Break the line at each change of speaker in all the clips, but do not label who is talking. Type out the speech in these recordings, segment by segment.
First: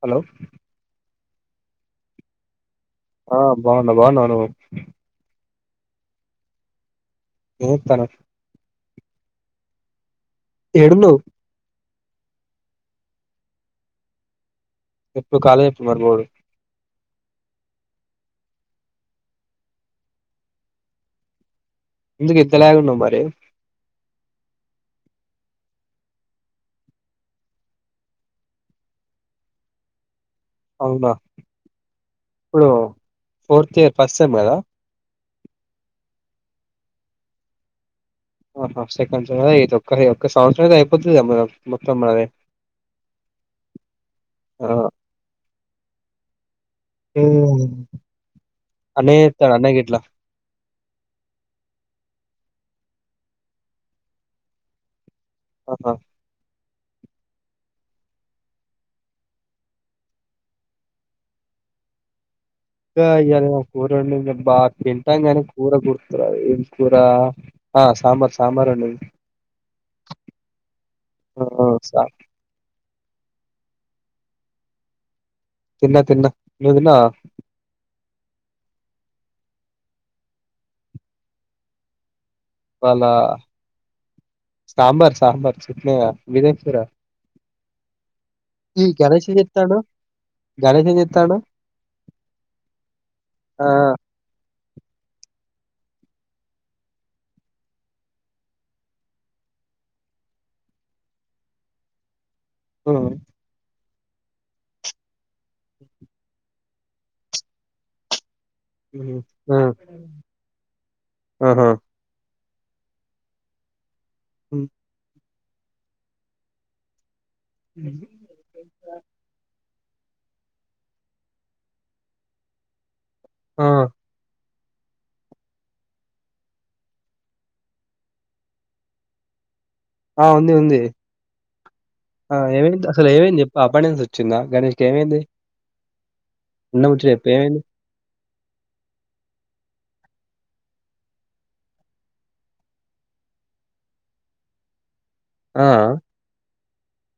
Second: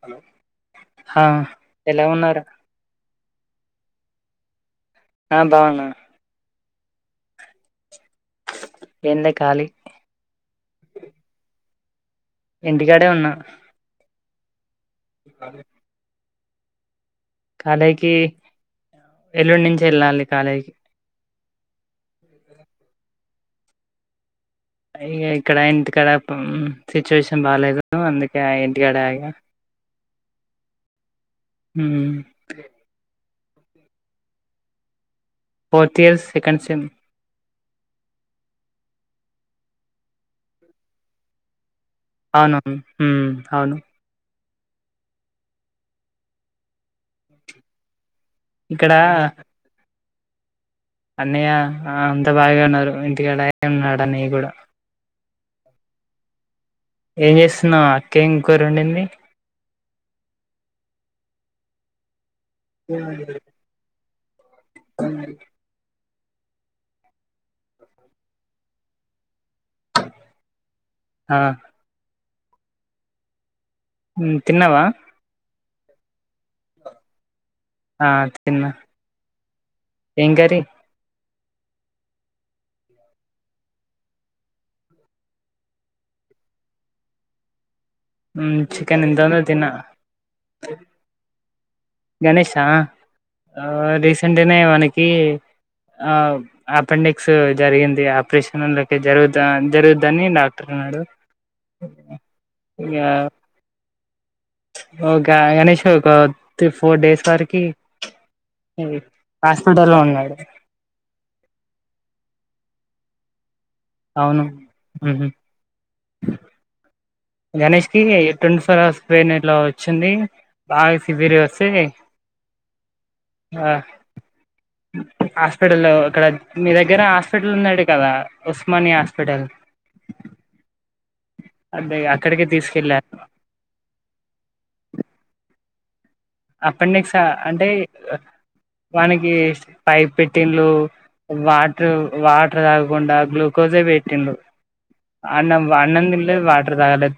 Hello హా ఎలా ఉన్నారు
ఆ బాగున్న బాగున్నావువ్వు
ఆ బాన
ఏం చేస్తన్నావ్
ఏం లే ఖాళీ
ఏడున్నావ్
ఇంటికాడే ఉన్నా
ఎప్పుడు కాలే చెప్పుడు మరి బోడు
కాలేకి ఎల్లుండి నుంచి వెళ్ళాలి కాలేకి
ఎందుకు ఇంతలేకున్నా మరి
ఇగ ఇక్కడ ఇంటికాడ ఉ సిచ్యువేషన్ బాలేదు అందుకే ఇంటికాడ ఇగా
అవునా
ఉ
ఇప్పుడు ఫోర్త్ ఇయర్ ఫస్ట్ సెమ్మేనా
ఫోర్త్ ఇయర్స్ సెకండ్ సిమ్
ఆహా సెకంద ఒ ఒక్క సంవత్సరం అయితే అయిపోతుదా మనం
అవునువును ఉ అవును
ఆ ఉ
ఇక్కడ
అన్న చేస్తాడు అన్న కేట్లా
అన్నయ్య ఆ అంత బాగాన్నారు ఇంటికాడ ఉన్నాడు అన్నయ్య కూడా
ఆఓహా
ఏం చేస్తున్నావ్ అక్కే ఏం కూర ఉండింది
ఇంకా ఇ్యద ఏమో కూరండిే బా తింటాం గాని కూర గుర్ తు రాదు ఏంకూర ఆ సాబార్ సాబార్ వండింది ఆ స
ఉ తిన్నావా
తిన్న తిన్న నువ్వు తిన్నావా
ఆ తిన్న ఏం కర్రీ
ఇవాళ సాంబార్ సాంబర్ చట్నేయా మీది ఏం కూర
హ్మ్.
ఈ
చికెన్ ఎంత
గణేష్
ఉందో తిన్నా
చేతాండు గణేష్ ఏం చేతండు
గణేషా ఆ రీసెంట్గానే వానికి ఆ అపెండిక్స్ జరిగింది ఆపరేషన్ లోకి జరుగు జరుగుద్దని డాక్టర్ వాడు ఆ ఒక కనీసం ఒక త్రీ, ఫోర్ డేస్ వరకు ఇది
ఆ
హాస్పిటల్ ఉన్నాడు.
ఆహా
అవును. హ్మ్ హు గణేష్ కి ట్వంటీ ఫోర్ హవర్స్ పెయిన్ ఇట్లా వచ్చింది బాగా సివియర్ గా వస్తే ఆ అ హాస్పిటల్ లో అక్కడ మీ దగ్గర హాస్పిటల్ ఉందట కదా ఉస్మానియా హాస్పిటల్
ఆ ఉంది ఉంది
అదే
ఆ
అక్కడికి
ఏమైంది
తీసుకెళ్ళారు
అసలు ఏమైంది చెప్ప అప్పడినించి వచ్చిందా గణేష్కి ఏమైంది? నిన్న
అప్పటి
ముచ్చట
నుంచా
చెప్పు ఏమైంది
అంటే వానకి పైప్ పెట్టిల్లు వాటర్ వాటర్ తాగకుండా గ్లూకోజే పెట్టిండ్రు అన్నం
ఆ
అన్నం తినలేదు వాటర్ తాగాలే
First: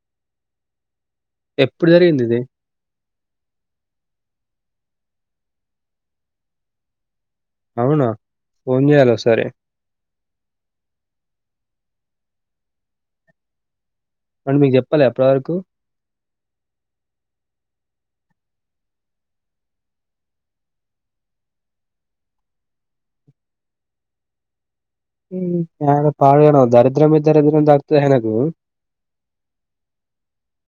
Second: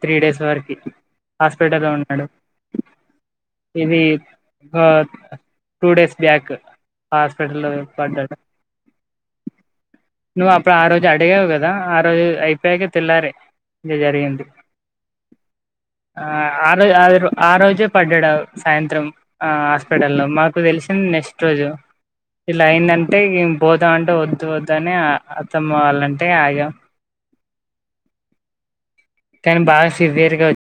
త్రీ డేస్ వరకు. హాస్పిటల్లో
ఎప్పుడు
లో
జరిగింది
ఉన్నాడు
ఇది
ఇది టూ డేస్ బ్యాక్ హాస్పిటల్లో
అవునా
పడ్డాడు.
ఫోన్ చేయాలి ఒకసారి
నువ్వు అప్పుడు ఆ రోజు అడిగావు కదా ఆ రోజు అయిపోయాక తెల్లారే ఇది జరిగింది
వాడు మీకు చెప్పలే అప్పటి వరకు
ఆ రోజే ఆ ఆ రోజే పడ్డాడు సాయంత్రం ఆ హాస్పిటల్ లో మాకు తెలిసింది నెక్స్ట్ రోజు. ఇలా అయిందంటే పోతాం అంటే వద్దు వద్దు అని అత్తమ్మ వాళ్లంటే ఆగాం
ఇద్దరు గురించి తెలుతాదా ఆయనకు
పెయిన్ బాగా సివేర్గా వచ్చింది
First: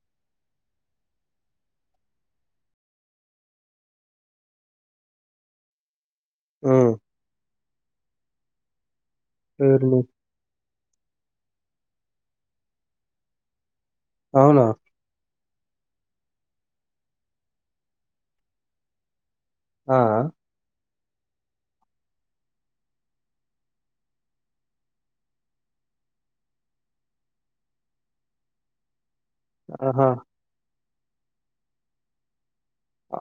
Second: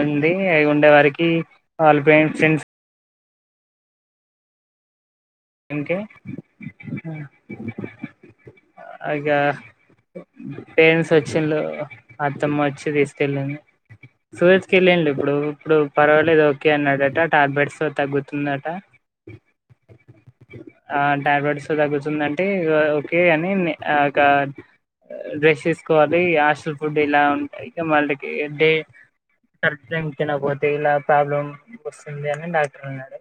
ఉండి అవి ఉండే వారికి వాళ ఫ్రెండ్స్ ఇంకే
ఆ
ఇగ
ఎవరిని
పేరెంట్స్ వచ్చిల్ అత్తమ్మ వచ్చి తీసుకెళ్ళింది.
అవునా
సూరజ్కిళ్ళిండి ఇప్పుడు ఇప్పుడు పర్వాలేదు ఓకే అన్నాడట, టాబ్లెట్స్ తగ్గుతుందట.
ఆ
ఆ టాబ్లెట్స్తో తగ్గుతుందింటే ఓకే అని రెస్ట్ తీసుకోవాలి హాస్టల్ ఫుడ్ ఇలా ఉంటాయి. ఇక మళ్ళకి డే కరెక్ట్ టైమ్
ఆహా
తినకపోతే ఇలా ప్రాబ్లం వస్తుంది అని డాక్టర్ అన్నాడు.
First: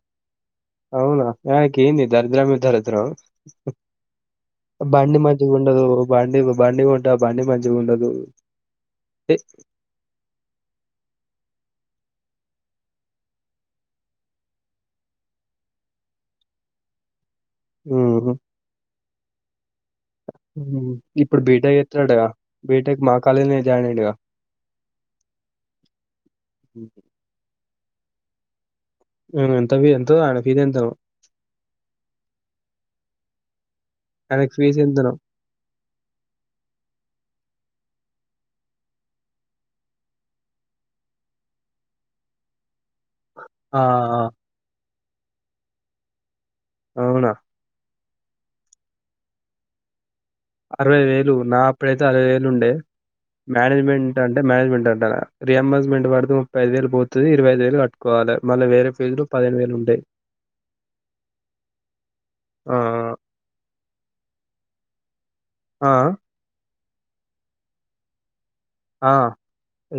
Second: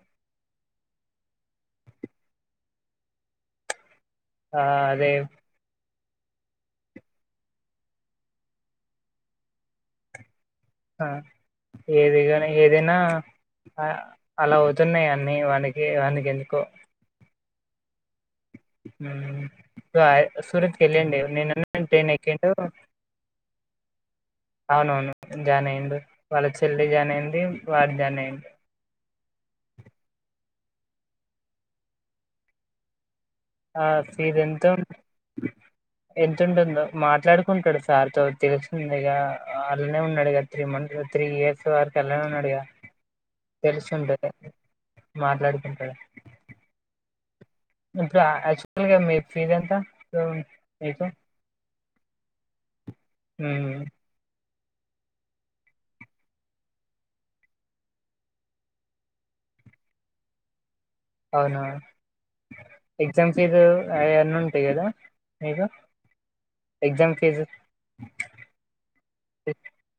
అవునా వానికి ఏం దరిద్రమే దరిద్రం
ఆ అదే
బండి మంచిగుండదు. బండికి బండి కొంటావు బండి మంచిగా ఉండదు. చీ
ఆ ఏదిగాని ఏదైనా అలా అవుతున్నాయి అన్నీ వానికి ఎందుకో
మ్ హూ
మ్ హు సూరత్కి
హ్మ్.
వెళ్ళండి
ఇప్పుడు
నిన్న
బీటెక్
నే ట్రైన్
జేత్తున్నాడుగా.
ఎక్కిండు
బీటెక్ మా కాలేజ్‌లోనే జాయిన్ అయ్యిండుగా.
అవునవును జాయిన్ అయ్యిండు వాళ్ళ చెల్లి జాయిన్ అయింది వాడు జాయిన్ అయ్యిండు.
మ్ ఎంత ఫీజు, ఆయన ఫీజు ఎంత నో
ఆ ఫీజు ఎంతో
ఫీజెంతనో?
ఎంత ఉంటుందో మాట్లాడు కుంటాడు సార్ తో తెలుస్తు తెలుస్తుంది గా అల్నే ఉన్నాడు త్రీ మంత్స్ త్రీ ఇయర్స్ వరకు అలానే ఉన్నాడు. య
ఆ!
తెలుసుంటే
ఆ!
మాట్లాడుకుంటాడు
అవునా
ఇప్పుడు యాక్చువల్గా మీ ఫీజు ఎంత
అరవై
మీకు
వేలు నా అప్పుడైతే అరవై వేలు ఉండే మేనేజ్మెంట్ అంటే మేనేజ్మెంట్ అ రింబర్స్మెంట్ పడితే ముప్పైఐదు వేలు పోతుది ఇరవైది వేలు కట్టుకోవాలి మళ్ళ వేరే ఫీజులు పదిహేను వేలు ఉంటాయి
అవునా
ఆ!
ఎగ్జామ్స్ ఫీజు అవన్నీ ఉంటాయి కదా మీకు
ఆ!
ఎగ్జామ్ ఫీజు
ఆ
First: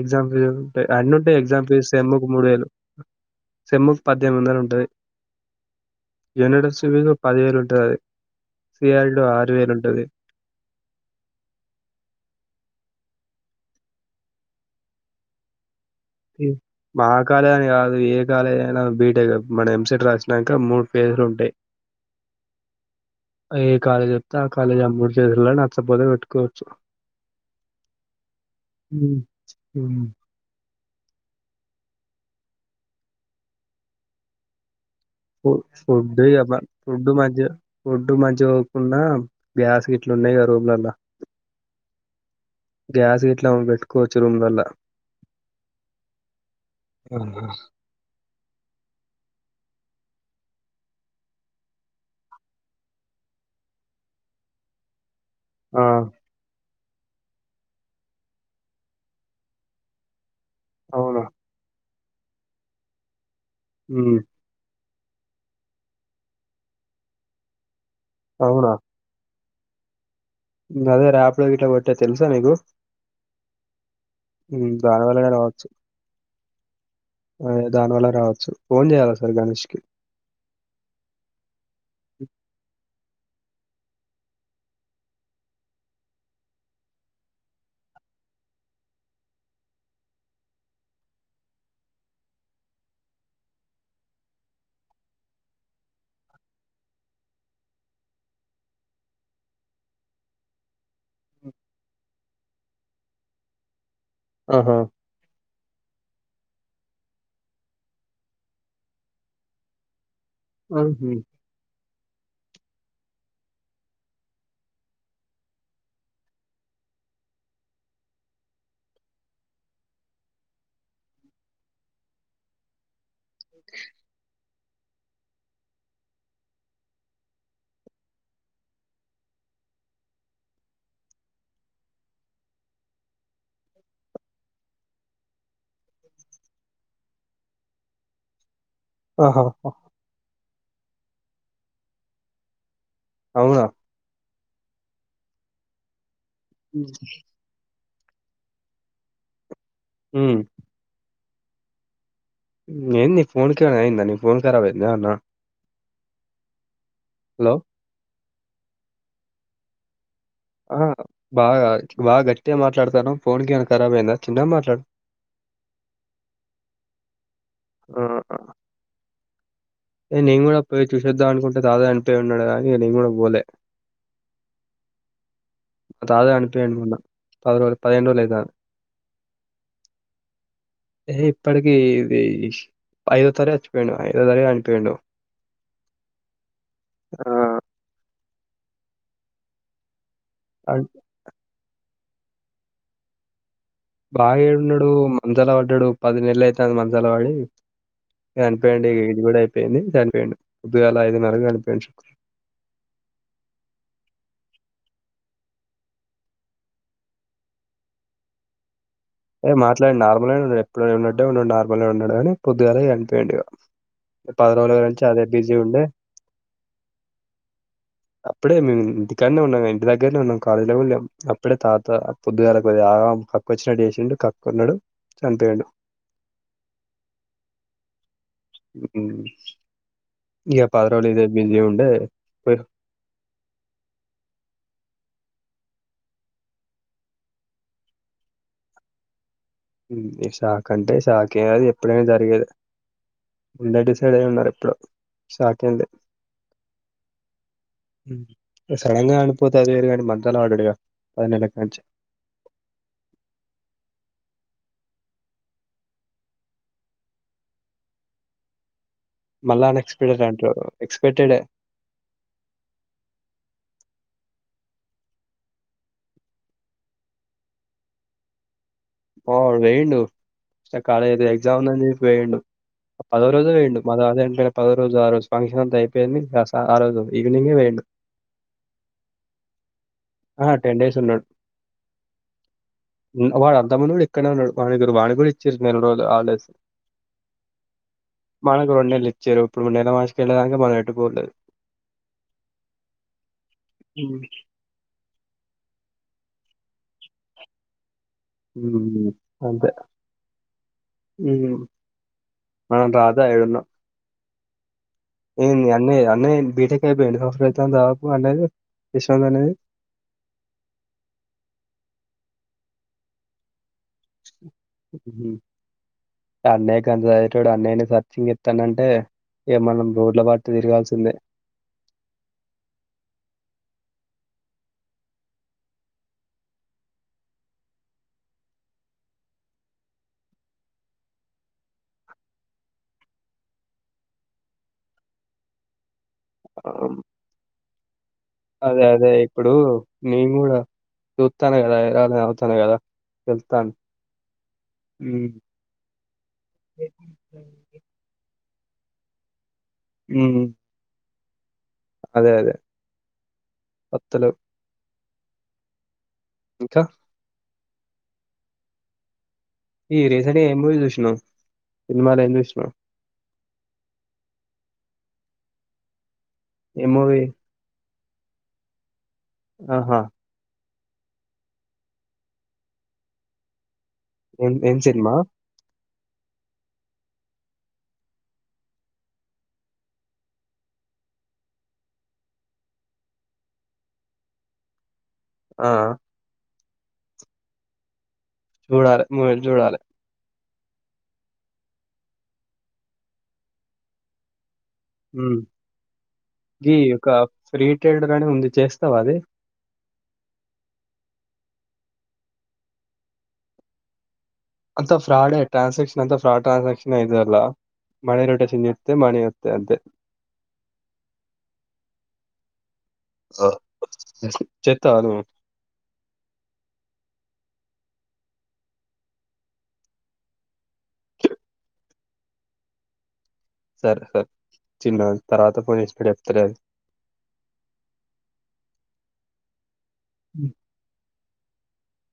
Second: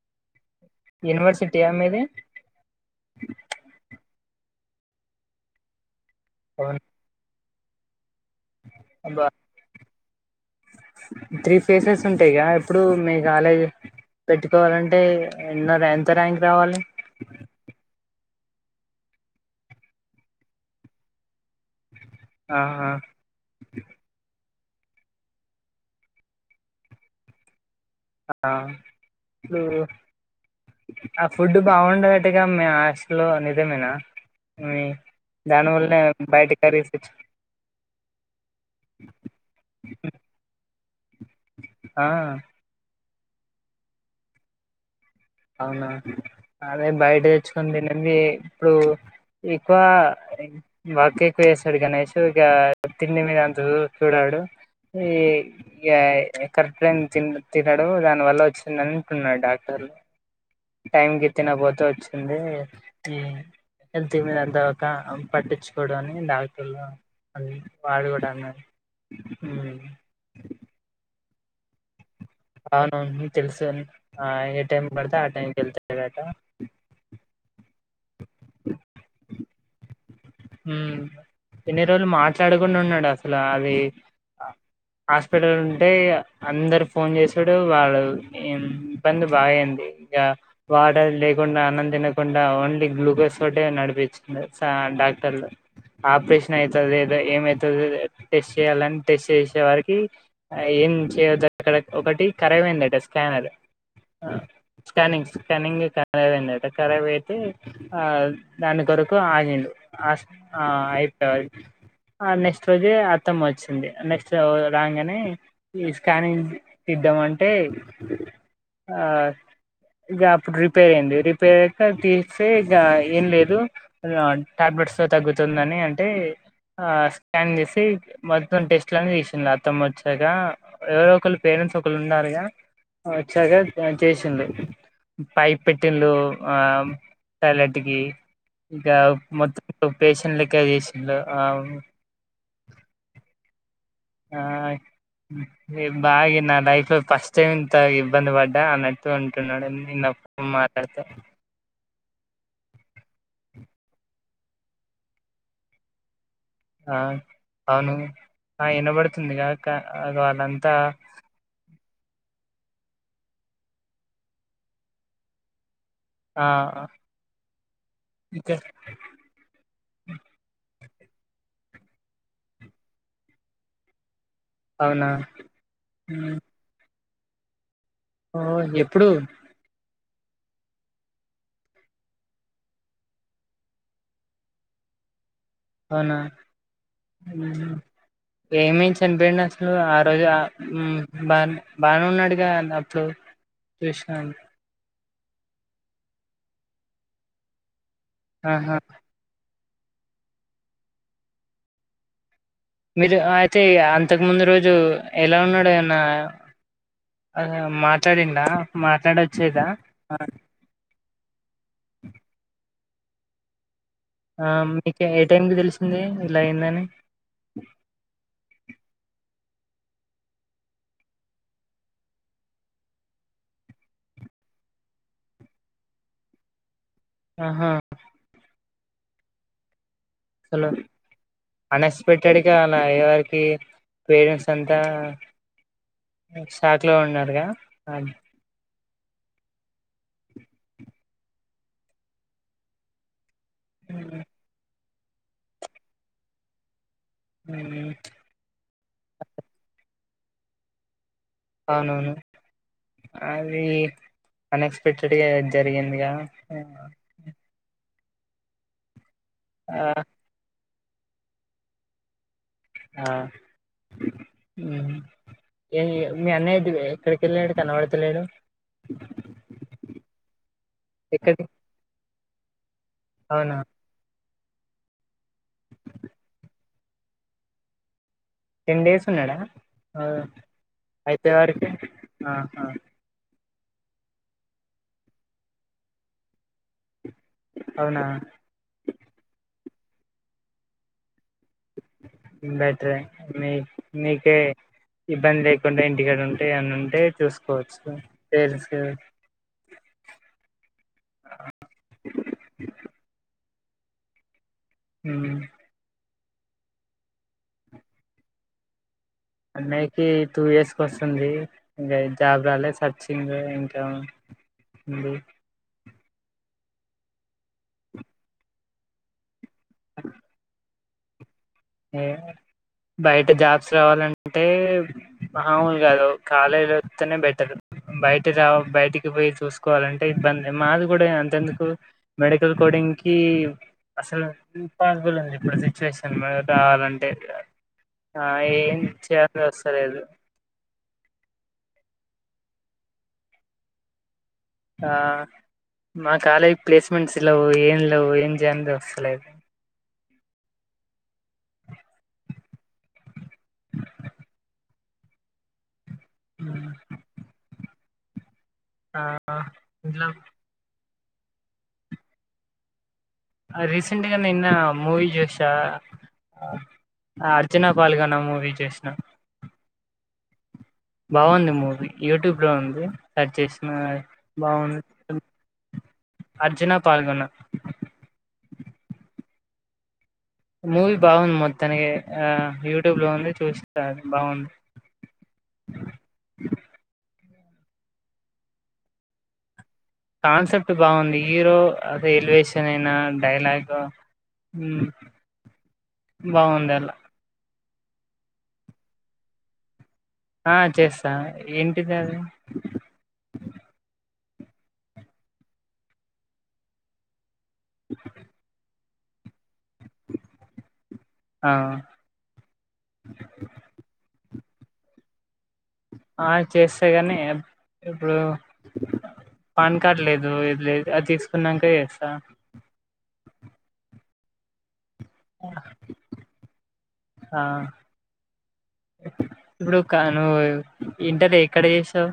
ఎగ్జాం ఫీజు ఉంటాయి అన్ని ఉంటాయి ఎగ్జామ్
యూనివర్సిటీయా
ఫీజు
మీది
సేమ్కు మూడు వేలు సెమ్ముక్ పద్దెనిమిది వందలు ఉంటుంది
అవును.
యూనిట్స్జ్ పదివేలు ఉంటయి
అబ్బా త్రీ ఫేసెస్ ఉంటాయిగా ఇప్పుడు మీ కాలేజ్ పెట్టుకోవాలంటే ఎన్నో ర్యాంక్ రావాలి
మ కాలేజ్ అని కాదు ఏ కాలేజ్ ఏద బీటెక్ మనం ఎంసెట్ రాసినాక మూడు ఫేజ్లు ఉంటాయి
ఆహా
ఏ కాలేజత్తా కాలేజ్ మూడు ఫేస్లు నచ్చపోతే పెట్టుకోవచ్చు
ఆ
ఉమ్,
ఊ
ఉమ్.
ఆ ఫుడ్ బాగుండదట్గా మీ హాస్టలో నిజమేనా మీ
ఫుడ్
దానివల్లనే బయట కర్రీస్
ఫుడ్
తెచ్చు
మధ్య ఫుడ్ మధ్య పోకుండా గ్యాస్ గిట్ల ఉన్నాయి కదా రూమ్లలల
ఆ
గ్యాస్ గిట్లా పెట్టుకోవచ్చు రూమ్ లల్ల
అవునా అదే బయట తెచ్చుకొని తినది ఇప్పుడు ఎక్కువ వర్క్ ఎక్కువ చేస్తాడు గణేష్ ఇక తిండి మీద అంత చూడ డు ఈ
ఆ
ఇ కరెక్ట్ టైమ్ కి తినడు దాని వల్ల వచ్చింది అంటున్నాడు డాక్టర్లు
అవునా
టైమ్కిి తినపోతే వచ్చింది
ఉమ్,
మీ దంత పట్టించుకోవడం అని డాక్టర్లు అ వాడు కూడా అన్నాడు
అవునా
హ్మ్మ్
అదే రాపిడో గిట్ల కొట్టే
అవునవును తెలుసు ఏ టైం
దాని
పడితే ఆ టైంకి వెళ్తాడట
దానివల్ల రావచ్చు ఫోన్ చేయ్యాలిఒక సారీ గణేష్కి
ఇన్ని రోజులు మాట్లాడకుండా ఉన్నాడు అసలు అది హాస్పిటల్ ఉంటే అందరు ఫోన్ చేసాడు వాళ్ళ ఇబ్బంది బాగాయంది ఇంగా వాటర్ లేకుండా అన్నం తినకుండా ఓన్లీ గ్లూకోస్ తోటే నడిపించుకున్నాడు చానా డాక్ట క్టర్లు ఆపరేషన్ అవుతుంది లేదో ఏమవుతుంది టెస్ట్ చేయాలని టెస్ట్ చేసే వారికి ఏం చెయ్యోదంట ఒకటి కఖబయిందంట స్కానర్
ఆహా
స్కానింగ్ స్కానింగే ఖరబైందంట ఖరాబైతే ఆ దాని కొరకు ఆగిండు ఆస్ ఆ
ఉహు.
ఐపోయే వరకు ఆ నెక్స్ట్ రోజే అత్తమ్మ వచ్చింది నెక్స్ట్ రాంగ్ అని ఈ స్కానింగ్ ఇద్ద మంటే ఆ ఇక అప్పుడు రిపేర్ అయింది రిపేర్క తీస్తే ఇక ఏం లేదు టాబ్లెట్స్ తో తగ్గుతుందని అంటే ఆ స్కాన్ చేసి మొత్తం టెస్ట్లని తీసింది అత్తమ్మ వచ్చాక ఎవరో ఒకళ్ళ పేరు ప్రెండ్స్ ఒకళ్ళు ఉన్నారుగా వచ్చాగా చేసింది పైప్ పెట్టిందో ఆ టాయిలెట్ కి ఇక
ఆహా
మొత్తం పేషంట్ లెక్క చేసింలో ఆ
అవునా
ఆ బాగా నా లైఫ్ లో ఫస్ట్ టైం ఇటా ఇబ్బంది పడ్డా అన్నట్టు ఉంటున్నాడు నిన్న
హ్మ్.
మాట్లాడితే
ఏన్ని ఫోన్ కెమన్నా అయిందా ని ఫోన్ కరాబ్ అయిందా అన్నా
ఆ అవును ఆ వినబడుతుందిగా క
ఆ బాగా బాగాచ్చ గట్టిగా మాట్లాడతాను ఫోన్ కెమన్నా కరాబ్ అయిందా చిన్నగా మాట్లాడు
ఆ
ఆ! ఆ!
ఇకా
ఏ నేను కూడా పోయి చూసొద్దాం అనుకుంటే తాతా చనిపోయి ఉన్నాడుగా అనీ నేను కూడా పోలే
అవునా
తాతా చనిపోయిండు మొన్న పది రోజులు రోజులు అయితాంది.
ఆఓ ఎప్పుడు
ఏ ఇప్పటికిీ ఇది ఐదో తారిక్ చచ్చిపోయిండు ఐదో తారిక్ చనిపోయిండు
అవునా
ఆ!
ఏమి అయి చనిపోయిండు అసలు ఆరు రోజు
అన్
బా బానే ఉన్నాడుగా అప్పుడు చూసినాను
బాగా ఏడున్నాడు మంచాల పడ్డాడు పది నెల అయితుంది మంచాల పడి
ఆహా
చనిపోయిండు ఏజ్ కూడా అయిపోయింది చనిపోయిండు పోదుగాల ఐదున్నరకు చనిపోయిండు శుక్ర
మీరు అయితే అంతకు ముందు రోజు ఎలా ఉన్నాడు ఏమన్న అవునా మాట్లాడిండా
యే
మాట్లాడొచ్చేదా
మాట్లాడిండు నార్మల్ గానే ఉన్నాడు ఎప్పుడు ఉన్నాటే ఉన్నాడు నార్మల్ గా ఉన్నాడు గాని పొద్దుగాలే చనిపోయిండు ఇక
ఆ మీకు ఏ టైంకి తెలిసింది ఇలా ఏందని
అప్పుడే మేము ఇంటి కాడనే ఉన్నాం ఇంటి దగ్గరనే ఉన్నాం కాలేజీ లో కుడ లేం అప్పుడే తాత పొద్దుగాలే ఆగా పక్కకు వచ్చినట్టు తిండు కక్కన్నాడు చనిపోయిండు
ఆహా
ఉమ్ ఇక పది రోజులు సరి
అన్ఎక్స్పెక్టెడ్గా అలా అయ్యే వరికి పేరెంట్స్ అంతా షాక్ లో ఉన్నారుగా అ
ఉమ్ షాక్ అంటే షాక్ ఏ అది ఎప్పుడైనా జరిగేదె అందరూ డిసైడ్ అయి ఉన్నారు ఎప్పుడో షాక్ ఏంది
ఉమ్,
సడన్ గా చనిపోతే అది వేరు కానీ మంచంలో పడాడుగా
అవునవును అది ఉనెక్సపెక్టెడ్ గా జరిగిందిగా
మళ్ళా అన్
ఆ
ఎక్స్పెక్టెడ్ అంటారు ఎక్స్పెక్టెడ్ ఏ
ఆ ఉమ్ మీ అన్నయ్య ఎక్కడికి వెళ్ళాడు కనబడటలేడు
ఆ వాడు పోయిండు కాలేజ్
ఎక్కడికి
ఎక్జామ్ ఉంది అని చెప్పి పోయిండు పదో రోజే
అవునా
పోయిండు మా తాత చనిపోయిన పదో రోజు ఆ రోజు ఫంక్షన్ అంతా అయిపోయింది ఆ రోజు ఈవినింగే పోయిండు
టెన్ డేస్ ఉన్నాడా అ
టెన్ డేస్ ఉన్నాడు
అయిపోయే వరకి ఆ
తమ్ముడు గుడ ఇక్కడనే ఉన్నడు, వాని దగ్గర వాని గుడ ఇచ్చిర్రు నెల రోజులు హాలిడేస్
అవునా
మనకు రెండు నెలలిచ్చిర్రు ఇప్పుడు నెల మాసిక ఎళ్ళేదాకా వాళ్ళు మనం ఎటు పోవుల్లేదు.
బెటరే మీ
ఉమ్,
మీకే ఇబ్బంది లేకుండా ఇంటికాడ ఉంటే అన్ అంటే చూసుకోవచ్చు
హ
పేరెంట్స్ కి
అంతే ఉమ్ మనం రాధా ఎడున్నా
మ్మ్
ఏంది అన్నయ అన్నయ్య బీటెక్ అయిపోయి ఎన్ని సంవత్సరలు అయితాంది దాదాపు అన్నయది?
అన్నయికి టూ ఇయర్స్ కి వస్తుంది, ఇంకా జాబ రాలే సర్చింగ్ ఇంక్ కా ఉంది
అన్నయ్యకంత చదివేటోడు అన్నయ్యని సర్చింగ్ చేత్తాడంటే, ఇగ మనం రోడ్ల బట్టు తిరగాల్సి సన్న
ఏంది బయట జాబ్స్ రావాలంటే మామూలు కాదు, కాలేజీ వస్తేనే బెటర్ బయట రావ బయటికి పోయి చూసుకోవాలంటే ఇబ్బంది, మాది కూడా అంతెందుకు మెడికల్ కో డింగ్ కి అసలు పాసిబుల్ ఉంది, ఇప్పుడు సిచ్యువేషన్ కావాలంటే
అదే అదే ఇప్పుడు నేను గుడా చూస్తన్న కదా ఎలాగ గదా వెళ్తాం
ఆ మా కాలేజ్ ప్లేస్మెంట్స్ లేవు ఏం లేవు ఏం జం వస్తలే
ఉమ్ అదే అదే వత్తలెవ్
ఉమ్,
ఇంక
ఆ
ఈ
ఇట్లా
రీసెంట్గా ఏం మూవీ చూసినవ్? సినిమాలు ఏం చూసినవ్
రీసెంట్ గా నిన్న మూవీ జూసా,
ఏ మూవీ?
అర్జునా పాల్గన్ నా మూవీ చూసిన
అహా
బాగుంది మూవీ, యూట్యూబ్ లో ఉంది. సెర్చ్ చేసిన
ఏం ఏం
బాగుంది
సినిమా?
అర్జునా పాల్గున మూవీ బాగుంది మొత్తానికి ఆ యూట్యూబ్ లో ఉంది చూస్తారు బాగుంది
ఆ జూడాలే మూవీలు చూడాలే
కాన్సెప్ట్ బాగుంది హీరో అదే ఎలివేషన్ అయినా డైలాగ్
మ్మ్
బాగుంది
ఈ
అలా
ఒక ఫ్రీ ట్రేడర్ అనే ఉంది చేస్తావా అది
ఆ చేస్తా ఏంటిది అది
అంత ఫ్రాడే ట్రాన్సాక్షన్ అంత ఫ్రాడ్ ట్రాన్సాక్షన్ ఇదా మ రోటె చె అ మణిస్తతే అంతే
ఆ
చెత్తవణువ్
ఆ చేస్తే కానీ ఇప్పుడు పాన్ కార్డ్ లేదు ఇది లేదు అది తీసుకున్నాక చేస్తా
సరే సరే చిన్న తర్వాత పోడ ఎప్తులేదు
ఆ ఇప్పుడు కా నువ్వు ఇంటర్ ఎక్కడ చేసావు